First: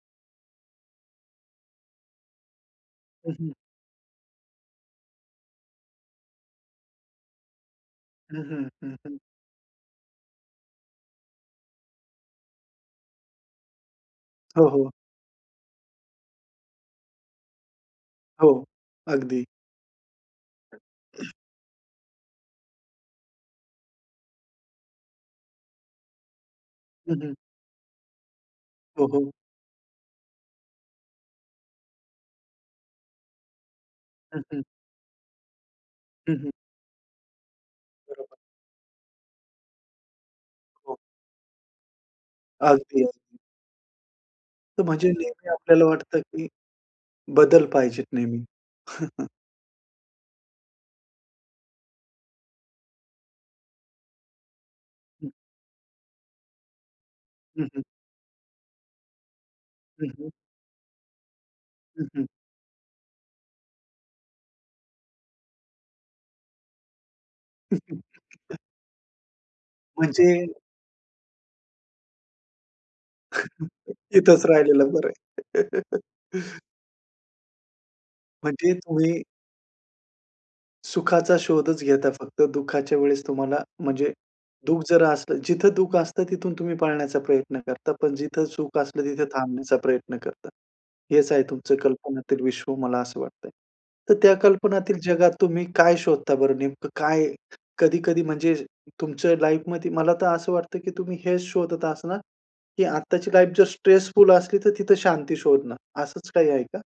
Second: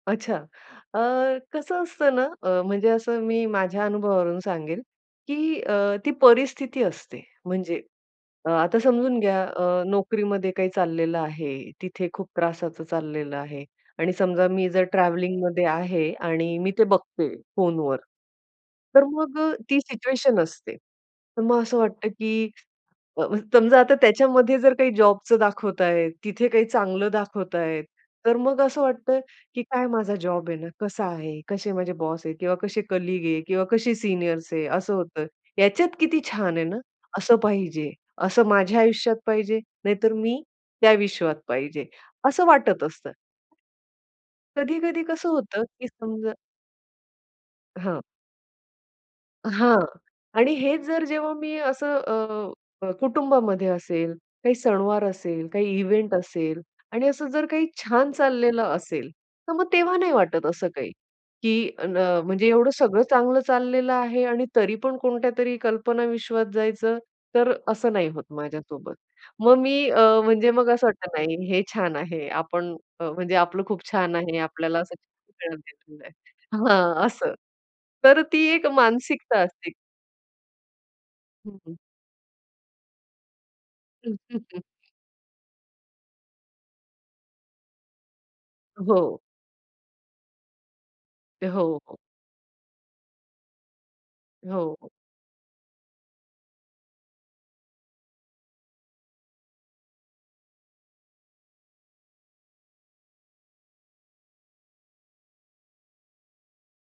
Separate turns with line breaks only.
अच्छा, अ, कसं असतं ना, अ, म्हणजे असं
हं,
मी
हं.
माझ्या अनुभवावरून सांगेल, की अ, ती परिस्थिती असते म्हणजे,
हं,
अ,
हं,
आता
हं, हं.
समजून घ्या अ, नोकरीमध्ये काय चाललेलं आहे, तिथे खूप त्रासाचं चाललेलं आहे आणि समजा
हो,
मी जर
हो.
ट्रॅव्हलिंगमध्ये आहे आणि मी ते बघते फोनवर,
हो,
तर मग
अगदी.
अ, ती सिच्युएशन असते. तर मग असं वाटतं, की अ, समजा, आता त्याच्यामध्ये जर काही जॉबचं दाखवतायेत. तिथे काही चांगलं
हं, हं.
दाखवतायेत, तर मग असं
हो,
वाटतं,
हो.
की काय माझा जॉब आहे ना, कसा आहे, कसे माझे बॉस आहेत किंवा कसे कलीग आहे किंवा कशी
हं,
सीनियर्स
हं.
आहे असं होतं. ह्याच्यात किती
हं, हं.
छान आहे ना असं पाहिजे.
बरोबर.
असं माझ्या आयुष्यात पाहिजे नाहीतर मी त्या
हो.
विश्वात पाहिजे असं वाटत
अगदी,
असतं.
अगदी. तर
कधी-कधी
म्हणजे
कसं
नेहमी
होतं,
आपल्याला
की
वाटतं,
समजा
की बदल
हां.
पाहिजेत नेहमी. हं, हं.
हां, आणि हेच जर जेव्हा मी असं अ, अ, कुटुंबामध्ये असेल, काही सणवार
हं.
असेल, काही इव्हेंट असेल आणि असं जर काही
हं, हं.
छान चाललेलं असेल. तर मग तेव्हा
हं,
नाही
हं.
वाटत असं काही, की न
हं,
अ,
हं.
म्हणजे एवढं सगळं चांगलं चाललेलं आहे आणि तरीपण कोणत्यातरी कल्पना विश्वात जायचं, तर असं नाही होत माझ्यासोबत. मग मी अ,
म्हणजे
म्हणजे मग असं वाटतं, नाही हे छान आहे. आपण अ, म्हणजे आपलं खूप छान आहे.
इथचं
आपल्याला
राहिलेलं
[unintelligible]
बरं
राहिलेलं
आहे.
बरं हां, असं. तर ती एक
म्हणजे तुम्ही
मानसिकता असते.
सुखाचा
हं, हं.
शोधच घेता फक्त. दुःखाच्या वेळेस तुम्हाला म्हणजे
हं, हं, हं
दुःख जरा असलं जिथं दुःख असतं तिथून तुम्ही पाळण्याचा प्रयत्न करता, पण जिथं सुख असलं
हो.
तिथे थांबण्याचा प्रयत्न करता. हेच आहे
अ,
तुमचं
हो, हो.
कल्पनातील विश्व मला असं वाटतं आहे. तर त्या
हो, हो.
कल्पनातील जगात तुम्ही काय शोधता बरं नेमकं काय, कधी-कधी म्हणजे तुमचं लाईफमध्ये. मला तर असं वाटतं, की तुम्ही हेच शोधत असणार, की आत्ताची लाईफ जर स्ट्रेसफुल असली, तर तिथं शांती शोधणार असंच काही आहे का?